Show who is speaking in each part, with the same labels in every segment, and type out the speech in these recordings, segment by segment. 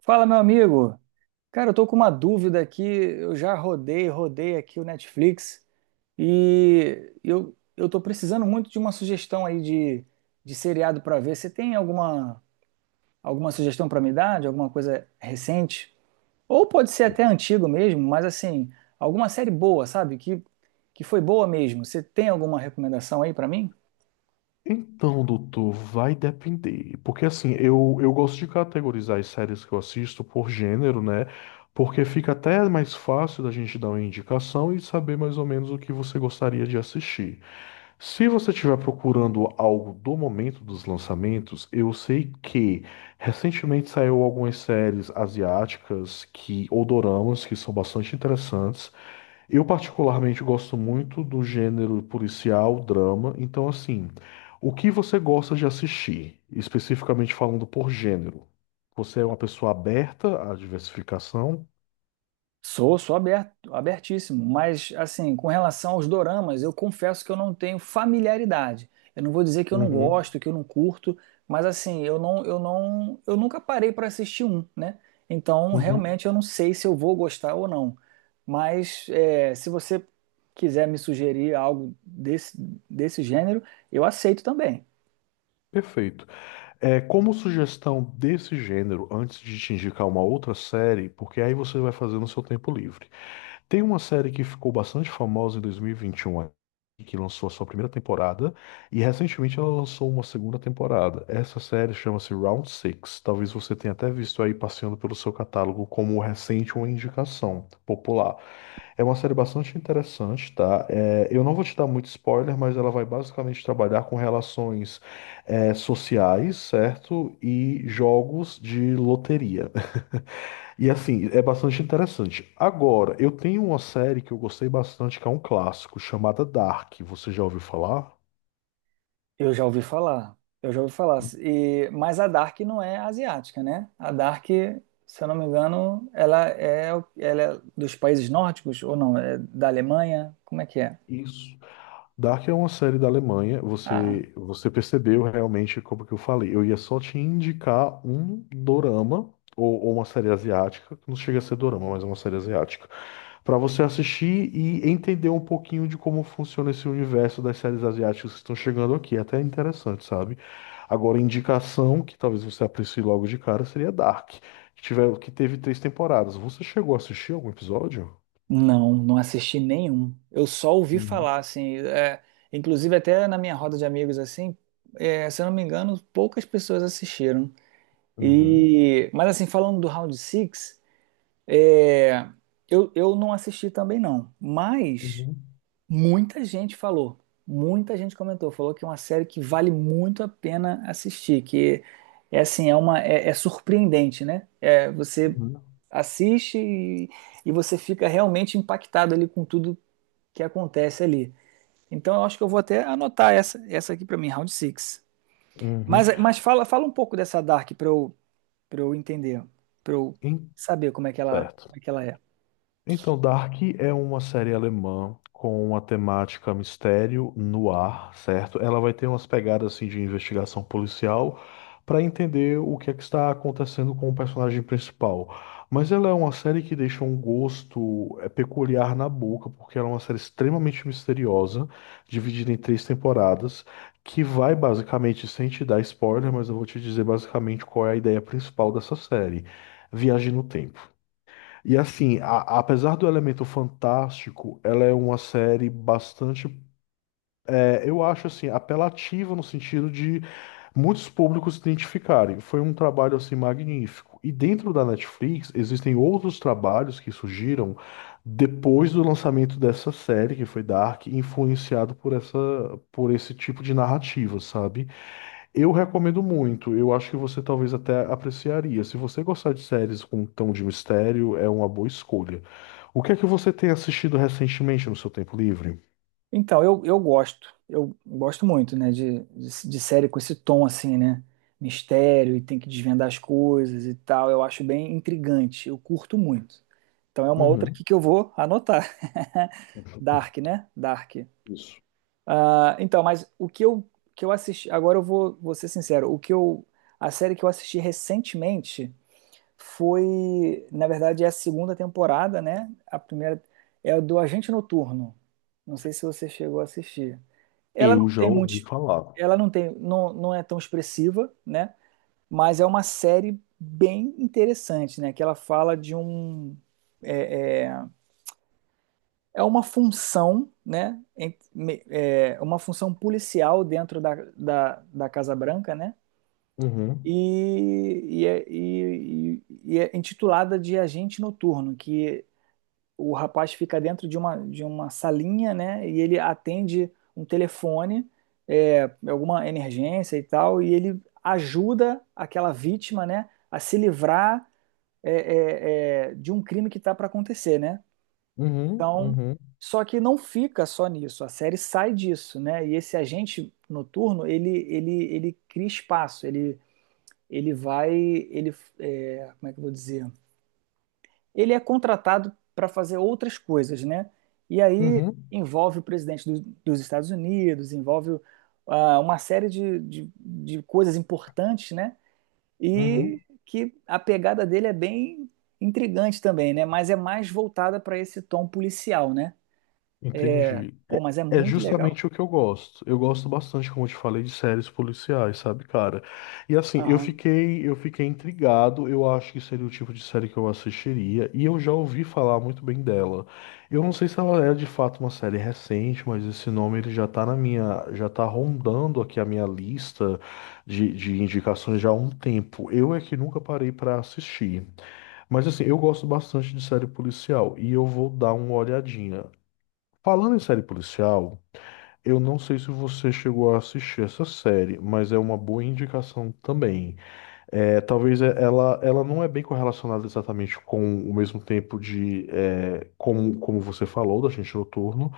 Speaker 1: Fala, meu amigo. Cara, eu tô com uma dúvida aqui. Eu já rodei aqui o Netflix e eu tô precisando muito de uma sugestão aí de seriado pra ver. Você tem alguma sugestão pra me dar de alguma coisa recente? Ou pode ser até antigo mesmo, mas assim, alguma série boa, sabe? Que foi boa mesmo. Você tem alguma recomendação aí pra mim?
Speaker 2: Então, doutor, vai depender. Porque assim, eu gosto de categorizar as séries que eu assisto por gênero, né? Porque fica até mais fácil da gente dar uma indicação e saber mais ou menos o que você gostaria de assistir. Se você estiver procurando algo do momento dos lançamentos, eu sei que recentemente saiu algumas séries asiáticas ou doramas que são bastante interessantes. Eu particularmente gosto muito do gênero policial, drama, então assim, o que você gosta de assistir, especificamente falando por gênero? Você é uma pessoa aberta à diversificação?
Speaker 1: Sou aberto, abertíssimo, mas assim, com relação aos doramas, eu confesso que eu não tenho familiaridade. Eu não vou dizer que eu não
Speaker 2: Uhum,
Speaker 1: gosto, que eu não curto, mas assim, eu não, eu nunca parei para assistir um, né? Então,
Speaker 2: uhum,
Speaker 1: realmente eu não sei se eu vou gostar ou não. Mas é, se você quiser me sugerir algo desse gênero, eu aceito também.
Speaker 2: perfeito. É, como sugestão desse gênero, antes de te indicar uma outra série, porque aí você vai fazer no seu tempo livre. Tem uma série que ficou bastante famosa em 2021, aí, que lançou a sua primeira temporada, e recentemente ela lançou uma segunda temporada. Essa série chama-se Round Six. Talvez você tenha até visto aí passeando pelo seu catálogo como recente uma indicação popular. É uma série bastante interessante, tá? É, eu não vou te dar muito spoiler, mas ela vai basicamente trabalhar com relações, sociais, certo? E jogos de loteria. E assim, é bastante interessante. Agora, eu tenho uma série que eu gostei bastante, que é um clássico, chamada Dark. Você já ouviu falar?
Speaker 1: Eu já ouvi falar. E, mas a Dark não é asiática, né? A Dark, se eu não me engano, ela é dos países nórdicos, ou não, é da Alemanha? Como é que é?
Speaker 2: Isso. Dark é uma série da Alemanha.
Speaker 1: Ah,
Speaker 2: Você percebeu realmente como que eu falei. Eu ia só te indicar um dorama ou uma série asiática, que não chega a ser dorama, mas é uma série asiática, para você assistir e entender um pouquinho de como funciona esse universo das séries asiáticas que estão chegando aqui. É até interessante, sabe? Agora, indicação que talvez você aprecie logo de cara seria Dark, que teve três temporadas. Você chegou a assistir algum episódio?
Speaker 1: não, não assisti nenhum. Eu só ouvi
Speaker 2: Uhum.
Speaker 1: falar, assim, é, inclusive até na minha roda de amigos, assim, é, se eu não me engano, poucas pessoas assistiram.
Speaker 2: Uhum.
Speaker 1: E, mas assim, falando do Round Six, é, eu não assisti também não, mas...
Speaker 2: Uhum.
Speaker 1: Muita gente falou, muita gente comentou, falou que é uma série que vale muito a pena assistir, que é assim, é surpreendente, né? É, você
Speaker 2: Uhum.
Speaker 1: assiste e você fica realmente impactado ali com tudo que acontece ali. Então eu acho que eu vou até anotar essa aqui pra mim, Round Six.
Speaker 2: Uhum.
Speaker 1: Mas fala um pouco dessa Dark pra eu para eu entender, pra eu saber
Speaker 2: Certo.
Speaker 1: como é que ela é.
Speaker 2: Então, Dark é uma série alemã com uma temática mistério no ar, certo? Ela vai ter umas pegadas assim de investigação policial para entender o que é que está acontecendo com o personagem principal. Mas ela é uma série que deixa um gosto peculiar na boca, porque ela é uma série extremamente misteriosa, dividida em três temporadas, que vai basicamente, sem te dar spoiler, mas eu vou te dizer basicamente qual é a ideia principal dessa série. Viagem no tempo. E assim, apesar do elemento fantástico, ela é uma série bastante, eu acho assim, apelativa no sentido de muitos públicos se identificarem. Foi um trabalho assim magnífico. E dentro da Netflix existem outros trabalhos que surgiram depois do lançamento dessa série, que foi Dark, influenciado por esse tipo de narrativa, sabe? Eu recomendo muito. Eu acho que você talvez até apreciaria. Se você gostar de séries com tom de mistério, é uma boa escolha. O que é que você tem assistido recentemente no seu tempo livre?
Speaker 1: Então, eu gosto muito, né, de série com esse tom assim, né, mistério e tem que desvendar as coisas e tal, eu acho bem intrigante, eu curto muito. Então é uma outra
Speaker 2: Uhum.
Speaker 1: aqui que eu vou anotar. Dark, né? Dark.
Speaker 2: Isso.
Speaker 1: Ah, então, mas que eu assisti, agora vou ser sincero, a série que eu assisti recentemente foi, na verdade, é a segunda temporada, né? A primeira é a do Agente Noturno. Não sei se você chegou a assistir. Ela
Speaker 2: Eu
Speaker 1: não
Speaker 2: já
Speaker 1: tem muito,
Speaker 2: ouvi falar.
Speaker 1: ela não tem, não, não é tão expressiva, né? Mas é uma série bem interessante, né? Que ela fala de um é, é, é uma função, né? É uma função policial dentro da Casa Branca, né?
Speaker 2: Uhum.
Speaker 1: E é intitulada de Agente Noturno, que o rapaz fica dentro de uma salinha, né? E ele atende um telefone, é, alguma emergência e tal, e ele ajuda aquela vítima, né, a se livrar de um crime que está para acontecer, né?
Speaker 2: Uhum.
Speaker 1: Então,
Speaker 2: Uhum.
Speaker 1: só que não fica só nisso, a série sai disso, né? E esse agente noturno, ele cria espaço, ele vai, ele, é, como é que eu vou dizer? Ele é contratado para fazer outras coisas, né? E aí
Speaker 2: Uhum.
Speaker 1: envolve o presidente dos Estados Unidos, envolve ah, uma série de coisas importantes, né? E
Speaker 2: Uhum.
Speaker 1: que a pegada dele é bem intrigante também, né? Mas é mais voltada para esse tom policial, né? É,
Speaker 2: Entendi.
Speaker 1: pô, mas é
Speaker 2: É
Speaker 1: muito legal.
Speaker 2: justamente o que eu gosto. Eu gosto bastante, como eu te falei, de séries policiais, sabe, cara? E assim, eu
Speaker 1: Aham.
Speaker 2: fiquei, eu fiquei intrigado. Eu acho que seria o tipo de série que eu assistiria, e eu já ouvi falar muito bem dela. Eu não sei se ela é de fato uma série recente, mas esse nome ele já tá na minha, já tá rondando aqui a minha lista de indicações já há um tempo. Eu é que nunca parei pra assistir. Mas assim, eu gosto bastante de série policial e eu vou dar uma olhadinha. Falando em série policial, eu não sei se você chegou a assistir essa série, mas é uma boa indicação também. É, talvez ela não é bem correlacionada exatamente com o mesmo tempo de é, como você falou da Gente Noturno,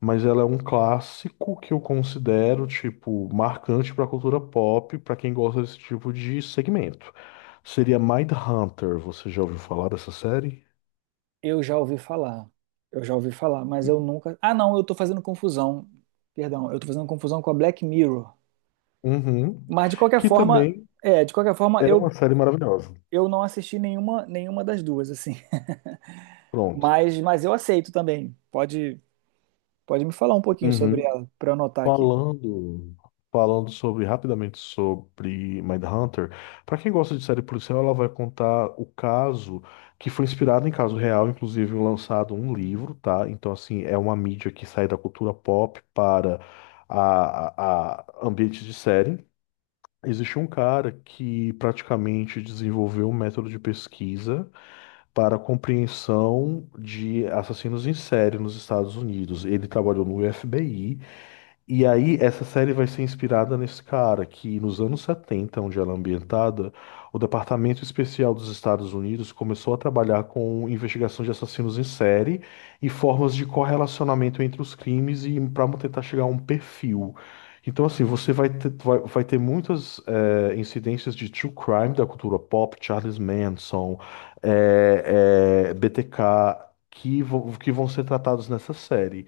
Speaker 2: mas ela é um clássico que eu considero tipo marcante para a cultura pop, para quem gosta desse tipo de segmento. Seria Mindhunter. Você já ouviu falar dessa série?
Speaker 1: Eu já ouvi falar. Eu já ouvi falar, mas eu nunca. Ah, não, eu tô fazendo confusão. Perdão, eu tô fazendo confusão com a Black Mirror.
Speaker 2: Uhum.
Speaker 1: Mas de qualquer
Speaker 2: Que
Speaker 1: forma,
Speaker 2: também
Speaker 1: é, de qualquer forma,
Speaker 2: é
Speaker 1: eu,
Speaker 2: uma série maravilhosa.
Speaker 1: eu não assisti nenhuma, nenhuma das duas, assim.
Speaker 2: Pronto.
Speaker 1: Mas eu aceito também. Pode me falar um pouquinho sobre
Speaker 2: Uhum.
Speaker 1: ela, para eu anotar aqui.
Speaker 2: Falando, falando sobre rapidamente sobre Mindhunter, para quem gosta de série policial, ela vai contar o caso que foi inspirado em caso real, inclusive lançado um livro, tá? Então assim, é uma mídia que sai da cultura pop para a ambiente de série. Existe um cara que praticamente desenvolveu um método de pesquisa para a compreensão de assassinos em série nos Estados Unidos. Ele trabalhou no FBI e aí, essa série vai ser inspirada nesse cara que, nos anos 70, onde ela é ambientada, o Departamento Especial dos Estados Unidos começou a trabalhar com investigação de assassinos em série e formas de correlacionamento entre os crimes e para tentar chegar a um perfil. Então, assim, você vai ter, vai ter muitas incidências de true crime da cultura pop, Charles Manson, BTK, que, que vão ser tratados nessa série.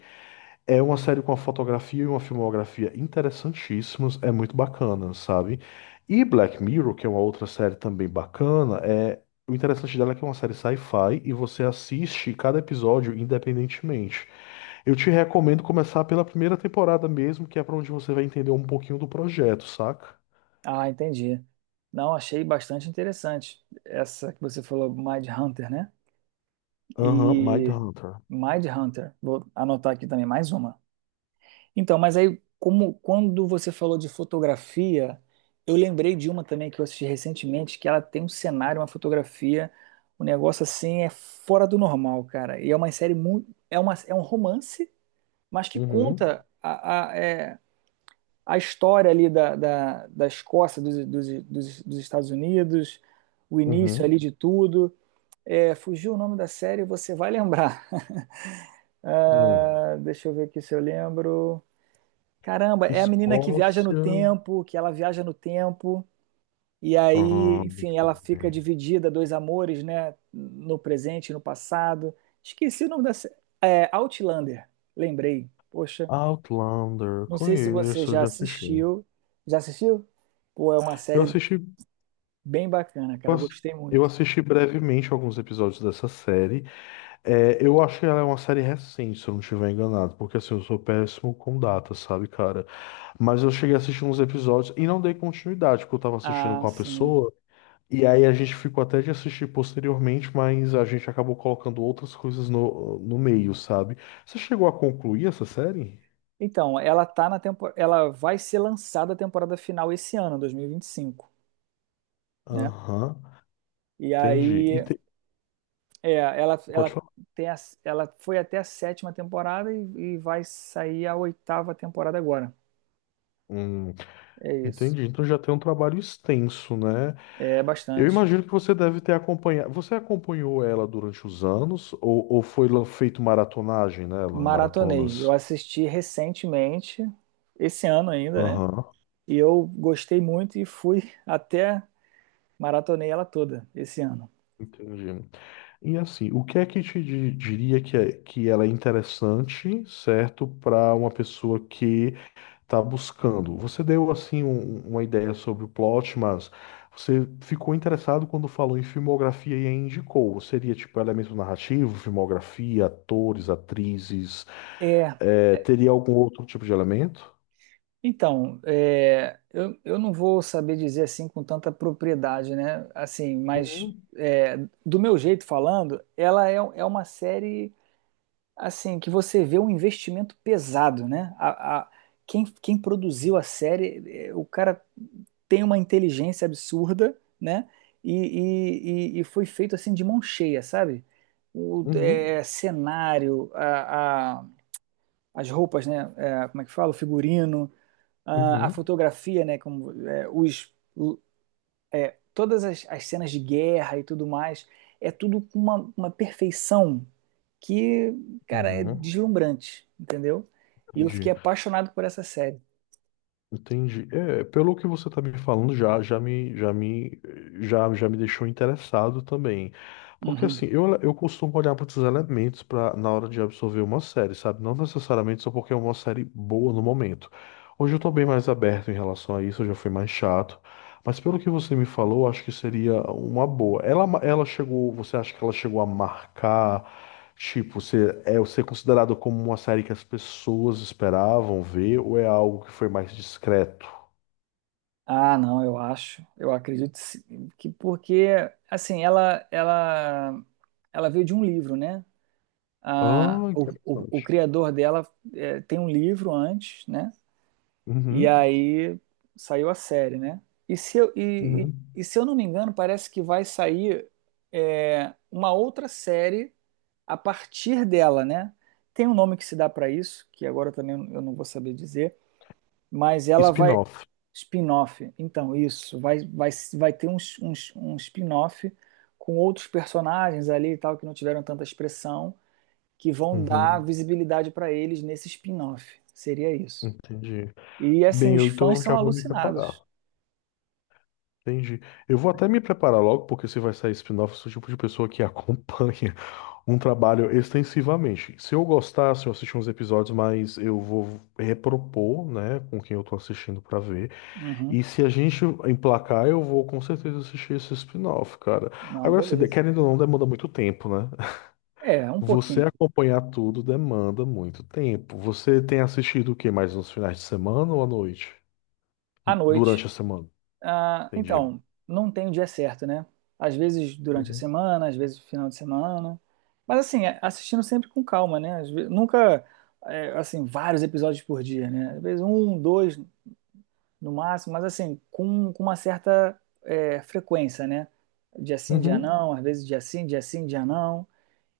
Speaker 2: É uma série com uma fotografia e uma filmografia interessantíssimos, é muito bacana, sabe? E Black Mirror, que é uma outra série também bacana, o interessante dela é que é uma série sci-fi e você assiste cada episódio independentemente. Eu te recomendo começar pela primeira temporada mesmo, que é pra onde você vai entender um pouquinho do projeto, saca?
Speaker 1: Ah, entendi. Não, achei bastante interessante. Essa que você falou, Mind Hunter, né?
Speaker 2: Aham,
Speaker 1: E
Speaker 2: Mindhunter.
Speaker 1: Mind Hunter. Vou anotar aqui também mais uma. Então, mas aí, como quando você falou de fotografia, eu lembrei de uma também que eu assisti recentemente, que ela tem um cenário, uma fotografia, um negócio assim é fora do normal, cara. E é uma série muito, é uma, é um romance, mas que
Speaker 2: Uhum,
Speaker 1: conta a história ali da Escócia, dos Estados Unidos, o início ali
Speaker 2: uhum,
Speaker 1: de tudo. É, fugiu o nome da série, você vai lembrar.
Speaker 2: uhum.
Speaker 1: Ah, deixa eu ver aqui se eu lembro. Caramba, é a menina
Speaker 2: Escócia.
Speaker 1: que ela viaja no tempo, e aí,
Speaker 2: Aham, deixa
Speaker 1: enfim, ela
Speaker 2: eu
Speaker 1: fica
Speaker 2: ver.
Speaker 1: dividida, dois amores, né? No presente e no passado. Esqueci o nome da. Série. É, Outlander, lembrei. Poxa,
Speaker 2: Outlander,
Speaker 1: não sei se você
Speaker 2: conheço,
Speaker 1: já
Speaker 2: já assisti.
Speaker 1: assistiu. Já assistiu? Pô, é uma
Speaker 2: Eu
Speaker 1: série
Speaker 2: assisti,
Speaker 1: bem bacana, cara,
Speaker 2: bas-
Speaker 1: gostei
Speaker 2: eu
Speaker 1: muito.
Speaker 2: assisti brevemente alguns episódios dessa série. É, eu acho que ela é uma série recente, se eu não estiver enganado, porque assim, eu sou péssimo com datas, sabe, cara? Mas eu cheguei a assistir uns episódios e não dei continuidade, porque eu tava assistindo
Speaker 1: Ah,
Speaker 2: com a
Speaker 1: sim.
Speaker 2: pessoa, e aí a gente ficou até de assistir posteriormente, mas a gente acabou colocando outras coisas no meio, sabe? Você chegou a concluir essa série?
Speaker 1: Então, ela tá na tempo... ela vai ser lançada a temporada final esse ano, 2025, né?
Speaker 2: Aham,
Speaker 1: E
Speaker 2: entendi.
Speaker 1: aí. É,
Speaker 2: Pode falar.
Speaker 1: tem a- ela foi até a sétima temporada e vai sair a oitava temporada agora.
Speaker 2: Hum,
Speaker 1: É isso.
Speaker 2: entendi. Então já tem um trabalho extenso, né?
Speaker 1: É
Speaker 2: Eu
Speaker 1: bastante.
Speaker 2: imagino que você deve ter acompanhado. Você acompanhou ela durante os anos ou foi feito maratonagem nela,
Speaker 1: Maratonei. Eu
Speaker 2: maratonas?
Speaker 1: assisti recentemente, esse ano ainda, né?
Speaker 2: Aham,
Speaker 1: E eu gostei muito e fui até maratonei ela toda esse ano.
Speaker 2: entendi. E assim, o que é que te diria que, é, que ela é interessante, certo, para uma pessoa que está buscando? Você deu assim uma ideia sobre o plot, mas você ficou interessado quando falou em filmografia e aí indicou. Seria tipo elemento narrativo, filmografia, atores, atrizes.
Speaker 1: É,
Speaker 2: É, teria algum outro tipo de elemento?
Speaker 1: então, é, eu não vou saber dizer assim com tanta propriedade, né? Assim, mas
Speaker 2: Uhum,
Speaker 1: é, do meu jeito falando, é uma série assim, que você vê um investimento pesado, né? Quem, quem produziu a série, eh, o cara tem uma inteligência absurda, né? E foi feito assim de mão cheia, sabe? O
Speaker 2: uhum,
Speaker 1: eh, as roupas, né? Eh, como é que fala? O figurino, a
Speaker 2: uhum,
Speaker 1: fotografia, né? Como, eh, os todas as cenas de guerra e tudo mais, é tudo com uma perfeição que, cara, é
Speaker 2: uhum.
Speaker 1: deslumbrante, entendeu? E eu fiquei
Speaker 2: Entendi,
Speaker 1: apaixonado por essa série.
Speaker 2: entendi. É, pelo que você está me falando, já me deixou interessado também. Porque
Speaker 1: Uhum.
Speaker 2: assim, eu costumo olhar para outros elementos pra, na hora de absorver uma série, sabe? Não necessariamente só porque é uma série boa no momento. Hoje eu estou bem mais aberto em relação a isso, eu já fui mais chato. Mas pelo que você me falou, acho que seria uma boa. Ela chegou, você acha que ela chegou a marcar? Tipo, você é ser considerado como uma série que as pessoas esperavam ver ou é algo que foi mais discreto?
Speaker 1: Ah, não, eu acho, eu acredito sim, que porque, assim, ela veio de um livro, né? Ah,
Speaker 2: Ah,
Speaker 1: o
Speaker 2: interessante.
Speaker 1: criador dela eh, tem um livro antes, né? E
Speaker 2: Uhum,
Speaker 1: aí saiu a série, né?
Speaker 2: uhum.
Speaker 1: E se eu não me engano, parece que vai sair é, uma outra série a partir dela, né? Tem um nome que se dá para isso, que agora também eu não vou saber dizer, mas ela vai.
Speaker 2: Spin-off.
Speaker 1: Spin-off. Então, isso. Vai ter um spin-off com outros personagens ali e tal, que não tiveram tanta expressão, que vão dar
Speaker 2: Uhum,
Speaker 1: visibilidade para eles nesse spin-off. Seria isso.
Speaker 2: entendi.
Speaker 1: E assim,
Speaker 2: Bem,
Speaker 1: os
Speaker 2: eu
Speaker 1: fãs
Speaker 2: então
Speaker 1: são
Speaker 2: já vou me preparar.
Speaker 1: alucinados.
Speaker 2: Entendi. Eu vou até me preparar logo, porque se vai sair spin-off, eu sou o tipo de pessoa que acompanha um trabalho extensivamente. Se eu gostasse, eu assisti uns episódios, mas eu vou repropor, né, com quem eu tô assistindo pra ver.
Speaker 1: Uhum.
Speaker 2: E se a gente emplacar, eu vou com certeza assistir esse spin-off, cara.
Speaker 1: Não,
Speaker 2: Agora, assim,
Speaker 1: beleza.
Speaker 2: querendo ou não, demanda muito tempo, né?
Speaker 1: É, um
Speaker 2: Você
Speaker 1: pouquinho.
Speaker 2: acompanhar tudo demanda muito tempo. Você tem assistido o que mais nos finais de semana ou à noite?
Speaker 1: À noite.
Speaker 2: Durante a semana?
Speaker 1: Ah,
Speaker 2: Entendi.
Speaker 1: então, não tem o dia certo, né? Às vezes durante a
Speaker 2: Uhum.
Speaker 1: semana, às vezes no final de semana. Mas assim, é- assistindo sempre com calma, né? Às ve- nunca, é, assim, vários episódios por dia, né? Às vezes um, dois no máximo, mas assim, com uma certa, é, frequência, né? Dia sim, dia
Speaker 2: Uhum.
Speaker 1: não, às vezes dia sim, dia sim, dia não.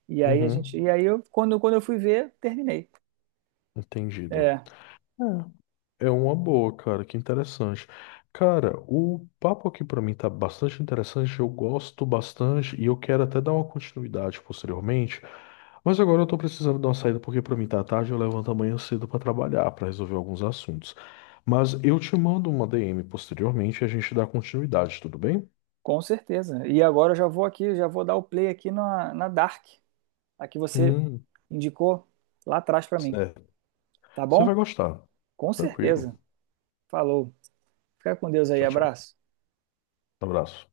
Speaker 1: E aí a
Speaker 2: Uhum.
Speaker 1: gente. E aí eu, quando eu fui ver, terminei.
Speaker 2: Entendido.
Speaker 1: É.
Speaker 2: É uma boa, cara, que interessante. Cara, o papo aqui pra mim tá bastante interessante, eu gosto bastante e eu quero até dar uma continuidade posteriormente. Mas agora eu tô precisando dar uma saída porque pra mim tá tarde, eu levanto amanhã cedo pra trabalhar, pra resolver alguns assuntos. Mas eu te mando uma DM posteriormente e a gente dá continuidade, tudo bem?
Speaker 1: Com certeza. E agora eu já vou aqui, já vou dar o play aqui na Dark, a que você
Speaker 2: Hum,
Speaker 1: indicou lá atrás pra mim,
Speaker 2: é.
Speaker 1: tá
Speaker 2: Você vai
Speaker 1: bom?
Speaker 2: gostar.
Speaker 1: Com certeza.
Speaker 2: Tranquilo.
Speaker 1: Falou. Fica com Deus aí,
Speaker 2: Tchau, tchau.
Speaker 1: abraço.
Speaker 2: Abraço.